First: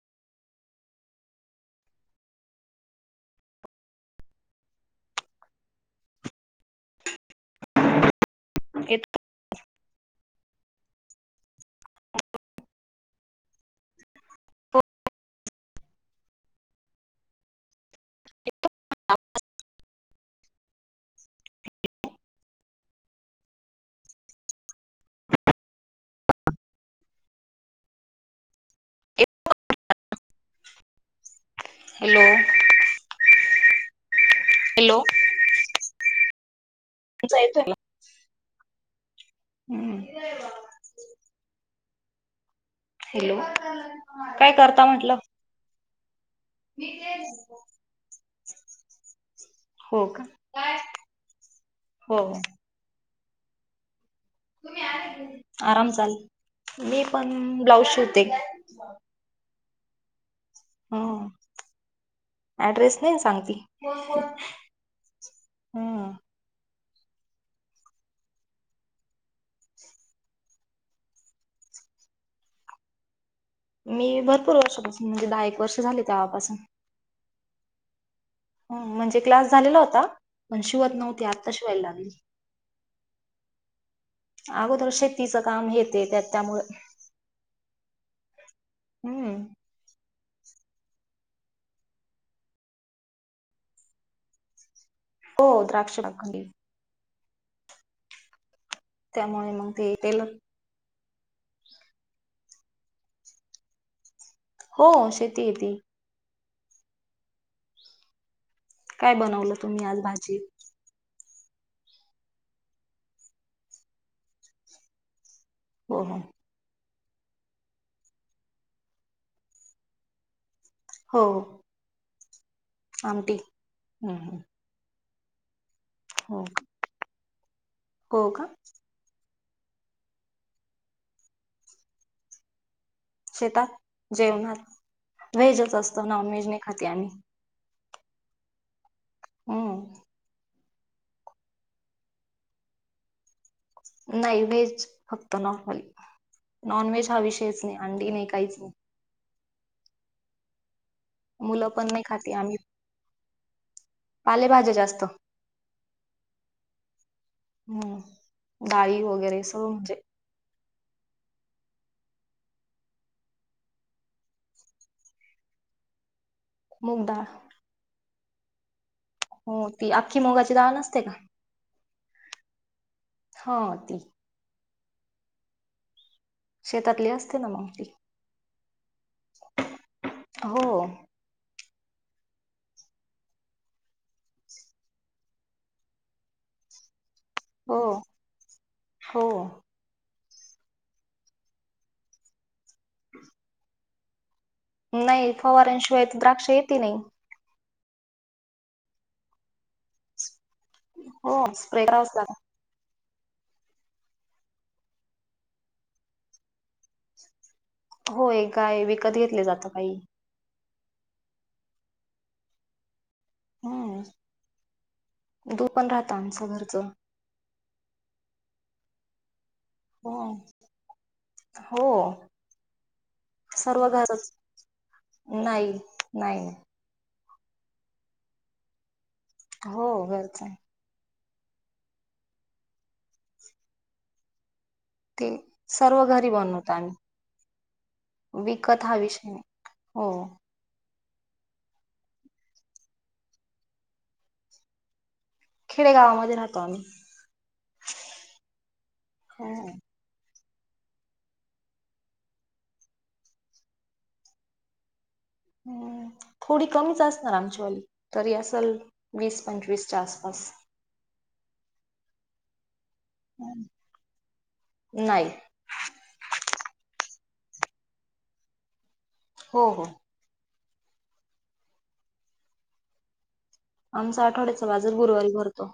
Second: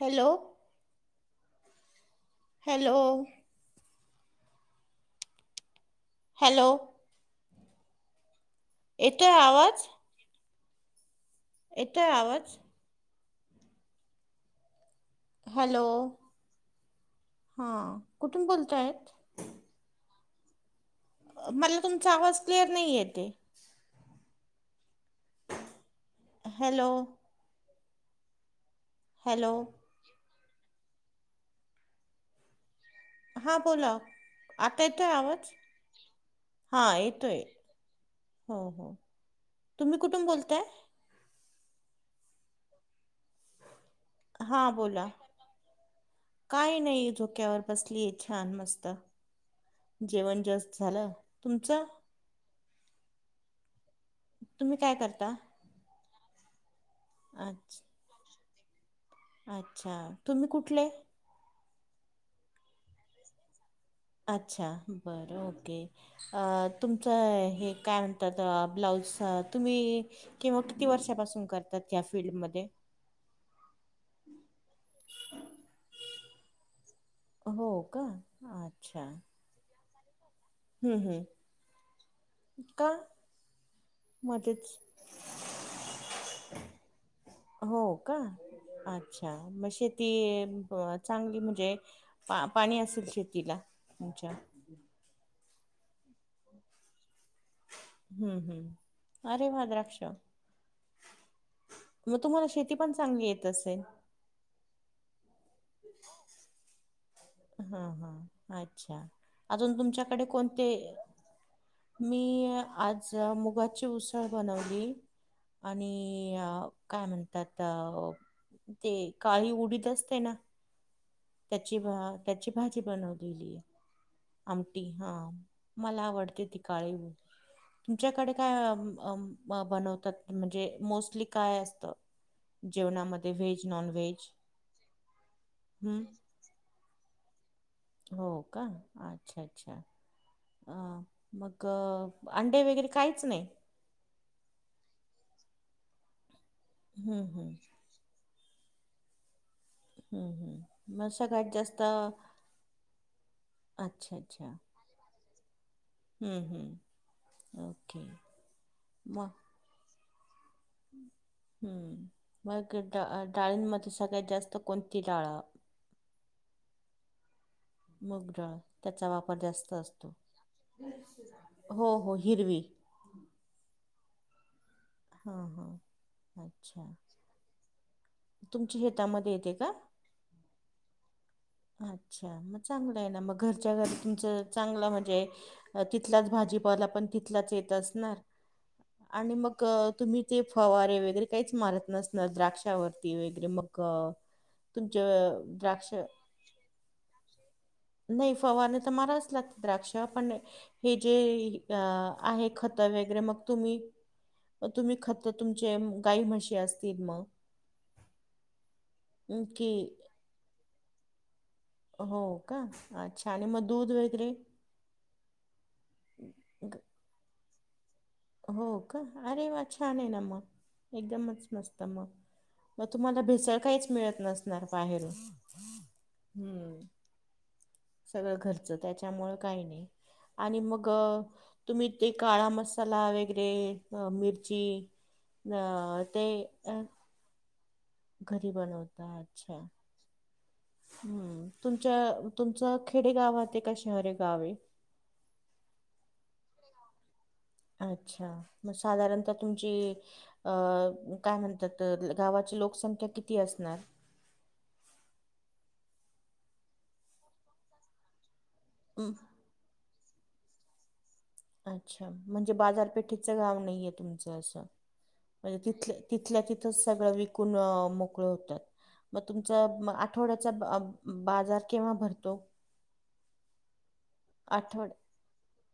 Hello hello hello येत येतोय आवाज? येतोय आवाज? हॅलो हा कुठून बोलतायत? मला तुमचा आवाज क्लिअर नाही येतेय हॅलो हॅलो हॅलो हा बोला आता हॅलो येतोय आवाज? हा येतोय तुमचा मला. हो हो तुम्ही हम्म. कुठून बोलताय? हॅलो काय करता म्हटल? काय नाही झोक्यावर बसलीय छान मस्त हो का जेवण जस्ट झालं तुमच? हो हो तुम्ही काय करता? आराम चाल मी पण ब्लाउज अच्छा शिवते अच्छा तुम्ही कुठले? हं ऍड्रेस नाही सांगती अच्छा बरं ओके हं अं तुमचं हे काय म्हणतात अं.. ब्लाऊज अं तुम्ही किंवा किती वर्षापासून करतात? या फिल्डमध्ये मी भरपूर वर्षापासून म्हणजे दहा एक वर्ष झाले तेव्हापसनं हो का हं अच्छा म्हणजे क्लास झालेला होता पण शिवत हम्म हम्म नव्हते आत्ता शिवायला लागेल का मध्येच अगोदर शेतीच काम येते त्या त्यामुळे हो का अच्छा हम्म मग शेत ती [unintelligible] चांगली म्हणजे पा-पाणी असेल शेतीला तुमच्या हो द्राक्ष ना खाल्ली. हम्म हम्म त्यामुळे अरे वा मग ते द्राक्ष टेलर म तुम्हाला शेती पण चांगली येत असेल? हो शेती येती. हा हा अच्छा काय बनवलं अजून तुम्ही आज तुमच्याकडे भाजी कोणते मी आज मुगाची उसळ बनवली हो हो आणि काय म्हणतात अ ते काळी उडीत असते ना हो त्याची भा त्याची भाजी आमटी बनवलेली येय. हं हं आमटी हा मला हो आवडते ती काळी हो तुमच्याकडे का काय अं अं म बनवतात म्हणजे मोस्टली काय असत? शेतात जेवणात व्हेजच असत हं? नॉन व्हेजने खात आम्ही. हो का अच्छा अच्छा. हम्म अ मग अंडे वगैरे काहीच नाही? नाई व्हेज फक्त नॉर्मल नॉनव्हेज हा हं, हं, विषयच नाई अंडी नाई काहीच हो. हम्म हम्म मग सगळ्यात मुलं जास्त पण नाही खाते आम्ही पालेभाज्या जास्त. हम्म हम्म. हम्म डाळी वगैरे सगळं म्हणजे हुं. हम्म मग डा अ डाळींमध्ये सगळ्यात जास्त कोणती डाळ आ मुगदाळ. मुगडाळ त्याचा वापर जास्त ती असतो अख्खी मुगाची डाळ हूं. नसते का हो हो हिरवी. हा ती. हा हा. शेतातली असते ना मग ती छेतामध्ये येते का हो अच्छा मग चांगलं आहे ना मग घरच्या घरी तुमच चांगलं म्हणजे तिथलाच भाजीपावला पण ती तलाच येत हो असणार हो आणि मग तुम्ही ते फवारे वगैरे काहीच मारत नसणार द्राक्षावरती वगरे मग तुमच्या नाही द्राक्ष फवारांशिवाय द्राक्ष येत नाई. नाई फवने तर मारायलाच लागते द्राक्षावर पण हे जे हो अ स्प्रे करावाच लागत आहे खत व गरे मग तुम्ही तुम्ही खत तुमचे गाई म्हशी असतील मग? होय काय विकत अं, घेतले की जातं गाई हो का. अच्छा आणि मग दूध हम्म वेगरे? दूध पण राहतं आमचं घरचं हो का अरे वा छान हाय हो ना म एकदमच मस्त हो म. मग तुम्हाला भेसळ काहीच सर्व मिळत घरच नसणार बाहेरून नाही नाही नाही हम्म. सगळं घरचं त्याच्यामुळे काही नाई हो घरच आहे आणि मग तुम्ही ते काळा मसाला वेगरे मिरची ते सर्व अ, ते घरी बनवतो अ, आम्ही. घरी विकत हा बनवता विषय नाई अच्छा हो. हम्म तुमच्या तुमचं खेडे गावाते का शहरे गाव ये? खेडेगावामध्ये राहतो आम्ही. अच्छा मग साधारणतः हो तुमची अं काय म्हणतात गावाची लोकसंख्या किती असणार? हम् थोडी कमीच असणार, आमच्या वाली तरी असेल हं, वीस पंचवीस जा अस सफ अच्छा म्हणजे बाजारपेठ तुमच नाही तिथल्या तिथ सगळ वि मोकळ होतात मग तुमच हो हो आठवड्यात बाजार केव्हा भरतो? आमच आठवड्याचा आठवड बाजार गुरुवारी भरतो.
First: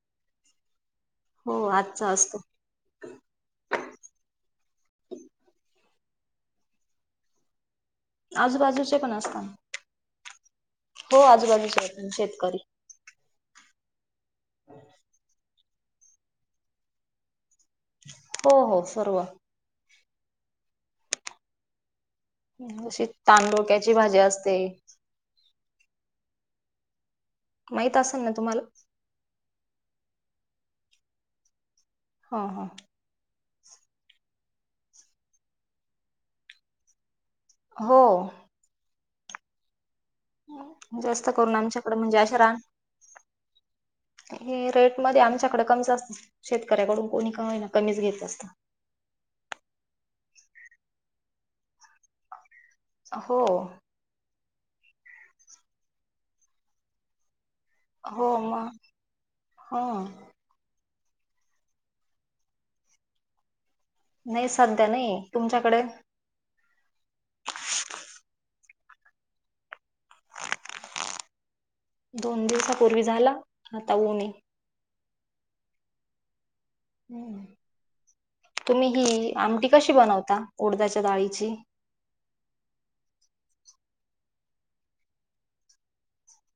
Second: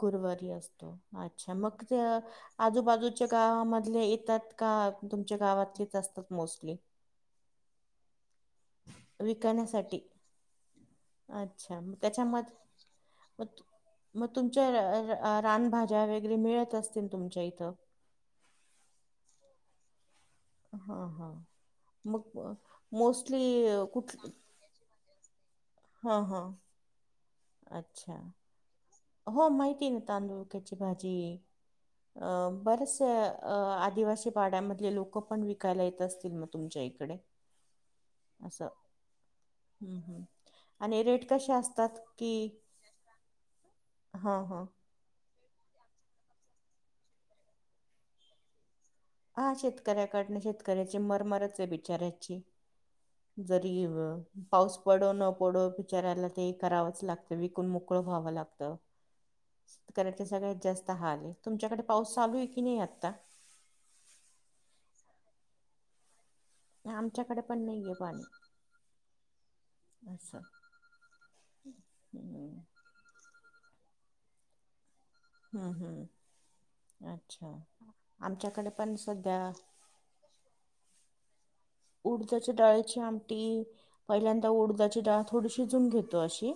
गुरुवारी असतो. अच्छा हो मग आजचा असतो आजूबाजूच्या गावामध्ये येतात का तुमच्या गावातलेच असतात मोस्टली? आजूबाजूचे पण असता. विकण्यासाठी. हो अच्छा आजूबाजूच्या मग त्याच्यामध्ये शेतकरी. मग तु मग तुमच्या रानभाज्या वगैरे मिळत असतील तुमच्या इथं. हो हो सर्व. हा हा. अशी तांडुक्याची भाजी असते. हा हा माहित असेल ना तुम्हाला? हो माहिती आहे ना तांदूळ क्याची भाजी अ हा हा बरस अ आदिवासी पाड्यामधले लोकं पण विकायला येत असतील मग तुमच्या इकडे? हो. असं. हं हं. आणि रेट जास्त कसे करून आमच्याकडे असतात म्हणजे की अश रा हा हा हे रेट मध्ये आमच्याकडे कमच असत शेतकऱ्याकडून कोणी का ना कमीच घेत असत. हा शेतकऱ्याकडन शेतकऱ्याची मरमरच आहे बिचाऱ्याची. हो जरी पाऊस पडो न पडो बिचऱ्याला ते करावंच लागत. मोकळं व्हाव हो लागत मग हा शेतकऱ्याच्या सगळ्यात जास्त तुमच्याकडे पाऊस चालू आहे की नाही आता? नाही सध्या नाहीये, तुमच्याकडे? आमच्याकडे पण नाहीये पाणी. असं दोन हम्म दिवसापूर्वी झाला, आता ऊन ये. हम्म हम्म. अच्छा आमच्याकडे तुम्ही पण हि सध्या आमटी कशी बनवता? ओडद्याच्या डाळीची उडदाच्या डाळीची आमटी, पहिल्यांदा उडजाची डाळ थोडी शिजून घेतो अशी.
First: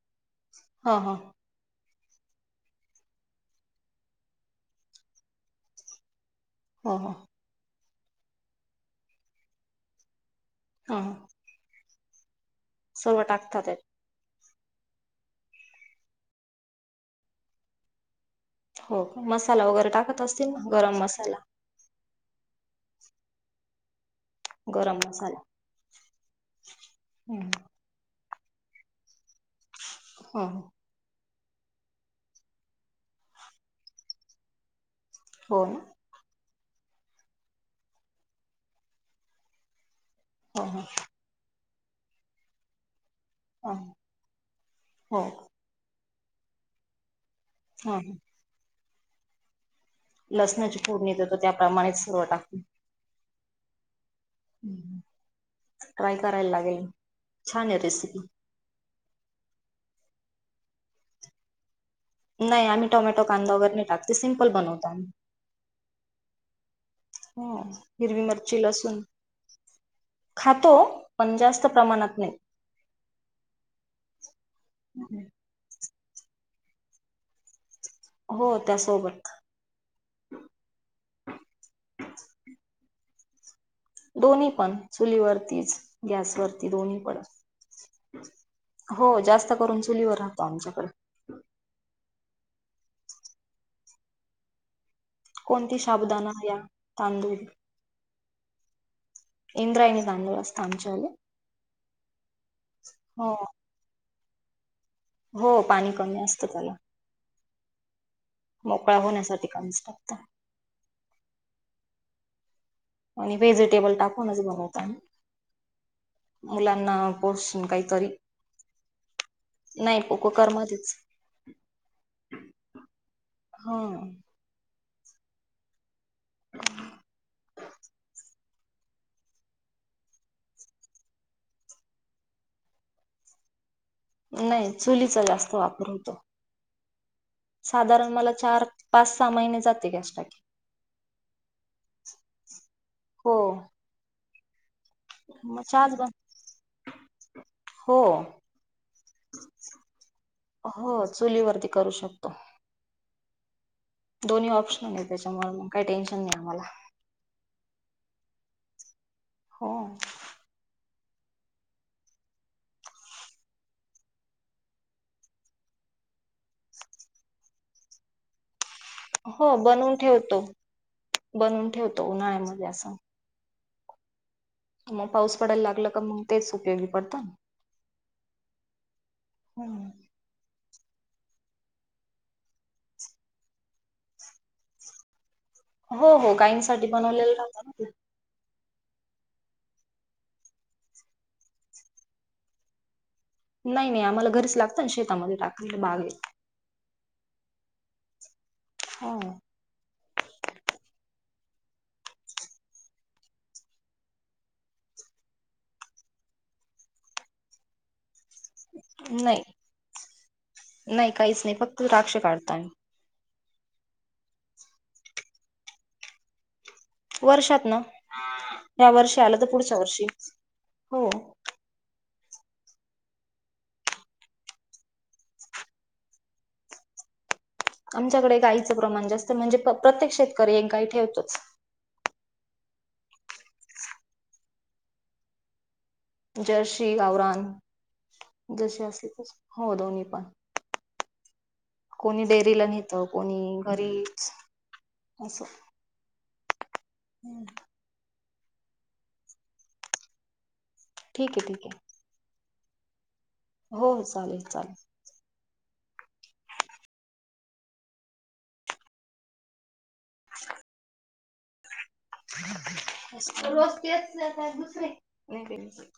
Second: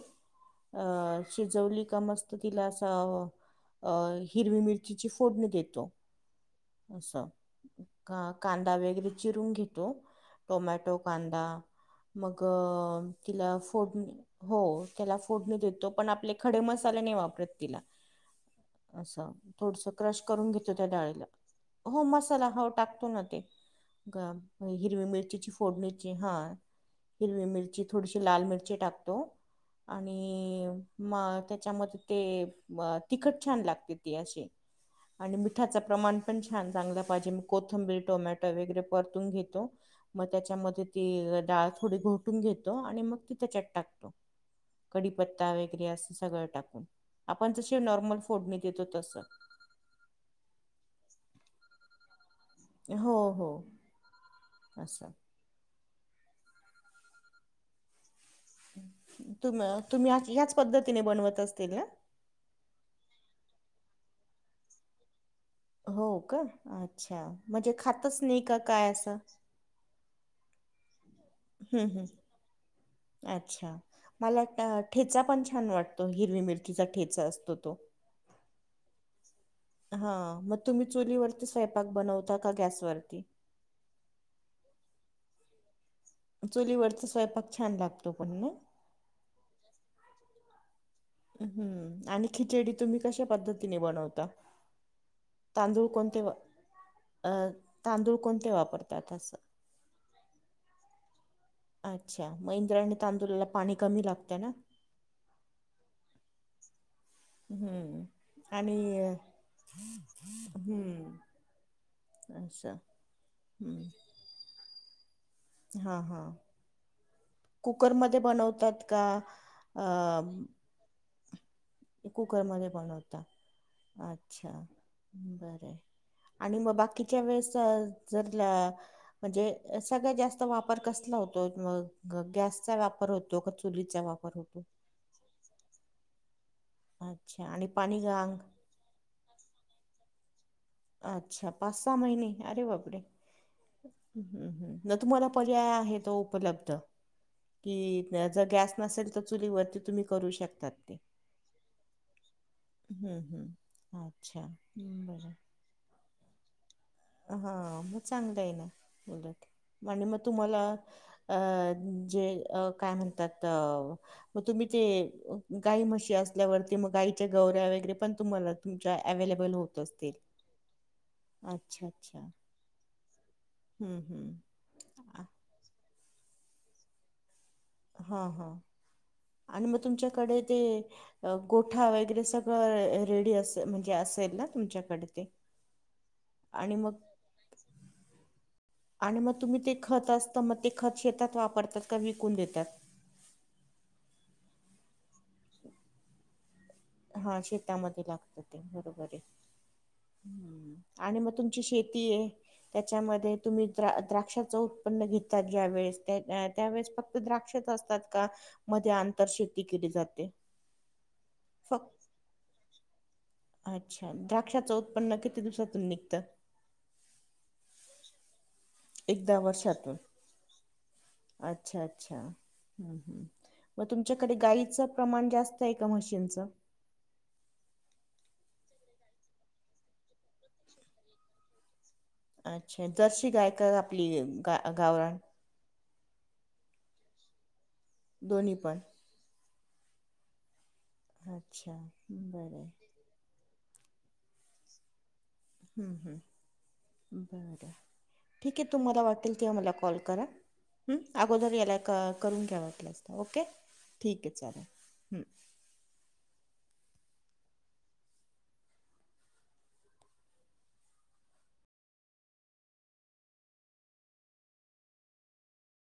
अ हा हा शिजवली इत मस्त तिला असं हिरवी मिरचीची फोडणी देतो. हो हो अस हा कांदा वगैरे चिरून घेतो. टोमॅटो, हा कांदा मग सर्व तिला टाकतात त्यात फोड हो त्याला फोडणी देतो पण आपले खडे मसाले नाही वापरत तिला. हो अस का? मसाला थोडस वगैरे क्रश टाकत असतील करून ना घेतो, त्या गरम डाळीला मसाला हो मसाला हाव टाकतो ना. गरम हिरवी मसाला मिरचीची फोडणीची ह हिरवी हम्म, मिरची थोडीशी लाल मिरची टाकतो हो आणि म त्याच्यामध्ये ते तिखट छान लागते ते असे आणि हो मिठाच ना प्रमाण पण छान चांगलं पाहिजे मी कोथंबीर टोमॅटो वगैरे परतून घेतो मग हो त्याच्यामध्ये हो ती डाळ थोडी घोटून घेतो आणि मग त्याच्यात हो टाकतो हो कडीीपत्ता वगैरे असं सगळं टाकून आपण जसे ह नॉर्मल फोडने देतो तस लसणाची पोडणीेतेतो त्याप्रमाणेच सुरूवट हो हो हम्म. असं ट्राय करायला लागेल छान आहे रेसिपी तुम् तुम्ही ह्याच पद्धतीने बनवत असतील ना आम्ही त्यात काहीच कांदा वगैरे काहीच टाकत नाही आम्ही फक्त त्याला एकदम साधं बनवतो असं हो अच्छा खातच हिरवी नाही का मिरची लसूण म्हणजे खातो पण जास्त हम् हम् प्रमाणात नाही अच्छा मला ठेचा पण छान वाटत हिरवी मिरचीचा ठेचा असतो हो त्याच्यासोबत तुम्ही स्वयंपाक चुलीवरती बनवता का गॅस वरती बनवता गॅसवर पण चुलीवर दोन्हीवर पण गॅस महाग चुलीवरचा असल्यामुळे स्वयंपाक छान लागतो पण ना? चुलीवरती जास्त करतो त्यांच्याकडे तुम्ही खिचडी कशा पद्धतीने बनवता कोणती तांदूळ कोणते साबुदाणा या अ तांदूळ तांदूळ कोणते वापरतात असं आमच्याकडे इंद्रायणी बांधव असते आणि इंद्रायणी हो तांदळाला पाणी पण कमी लागतं हो पाणी कमी लागतं त्याला हम्म आणि मोकळा होण्यासाठी कमीच टाकता हम्म अच्छा आम्ही वेजिटेबल टाकूनच बनवतो हां, हां. मुलांना विचारूनच काहीतरी कुकरमध्ये बनवतात का अ, नाही कुकरमध्येच कुकरमध्ये पण छान होता आणि मग बाकीच्या वेळेस जर सगळ्यात जास्त वापर चुलीचा होतो वापर गॅस पेक्षा चुलीचा वापर जास्त होतो अच्छा आणि गॅस टाकी पाणी कमीत कमी गांग मला पाच सहा महिने जाते म्हणजे पाच सहा महिने जाते अरे बापरे हो तुम्हाला मग पर्याय चहाच आहे बन उपलब्ध हो नाही कि जर गॅस नसेल तर चुलीवरती तुम्ही करू शकता ते हो चुलीवरती करू शकतो हम्म, हम्म. आम्हाला अच्छा काही टेन्शन बरं नाही कारण दोन्ही ऑप्शन आहे हा मग तुम्हाला चांगलं आहे ना हो काय म्हणतात तुमच्याकडे गाई म्हशी आहे गाई म्हशी असतील तर तुम्ही गौर्या वगैरे पण तुमच्याकडे असतील तुमच्याकडे अवेलेबल हो होत बनवून असतील ठेवतो ना बनवून उन्हाळ्यामध्ये असताना हम्म हम्म आ- पाऊस पडायला लागलं की मग ते उपयोगी येत हा हा आणि मग हम्म. तुमच्याकडे ते तुमच्याकडे ते गोठा ते सगळं असेल ना मग बनवलेलं आहे ना काही आणि साठी आणि त्यांचं खत तुम्ही शेतात टाकता का ते विकून टाकतात नाही-नाही आम्हाला घरीच लागत शेतामध्येच टाकायला बागेत हा शेतामध्ये लागत बरोबर हो. हे आणि तुम्ही तुमची शेती आहे. त्याच्या मध्ये तुम्ही द्रा- द्राक्षाचे उत्पन्न घेता त्यावेळेस फक्त द्राक्ष च असतात मध्ये आंतर नाही शेती केली जाते फक् तु राक्ष काढताय अच्छा द्राक्षाच उत्पन्न किती दिवसातु निघत वर्षात न! या्या वर्षी एकदा आलं तर पुढच्या वर्षातून वर्षी हो ह् ह म तुमच्याकडे गाईचं प्रमाण जास्त आहे का म्हशींच [inaudible] आमच्याकडे गाईचं प्रमाण जास्त म्हणजे, पण प्रत्येक शेतकरी एक गाय ठेवतोच अच्छा जर्शी गाय का आपली गा-गावराण. जर्शी-गवरान, दोन्ही पण जशी असली तर हो दोन्ही पण अच्छा कोणी बरं डेअरीला आहे. नेत कोणी घरीच अस हम्म-हम् बरं, ठीक ए तुम्हाला वाटेल तेव्हा मला कॉल करा अम ठीक आहे अगोदर ठीक याला आहे अक करून घ्या वाटलं, ओके हो हो ठीक ए चालेल हम्. [inaudible] रोज तेच ए कि दुसरे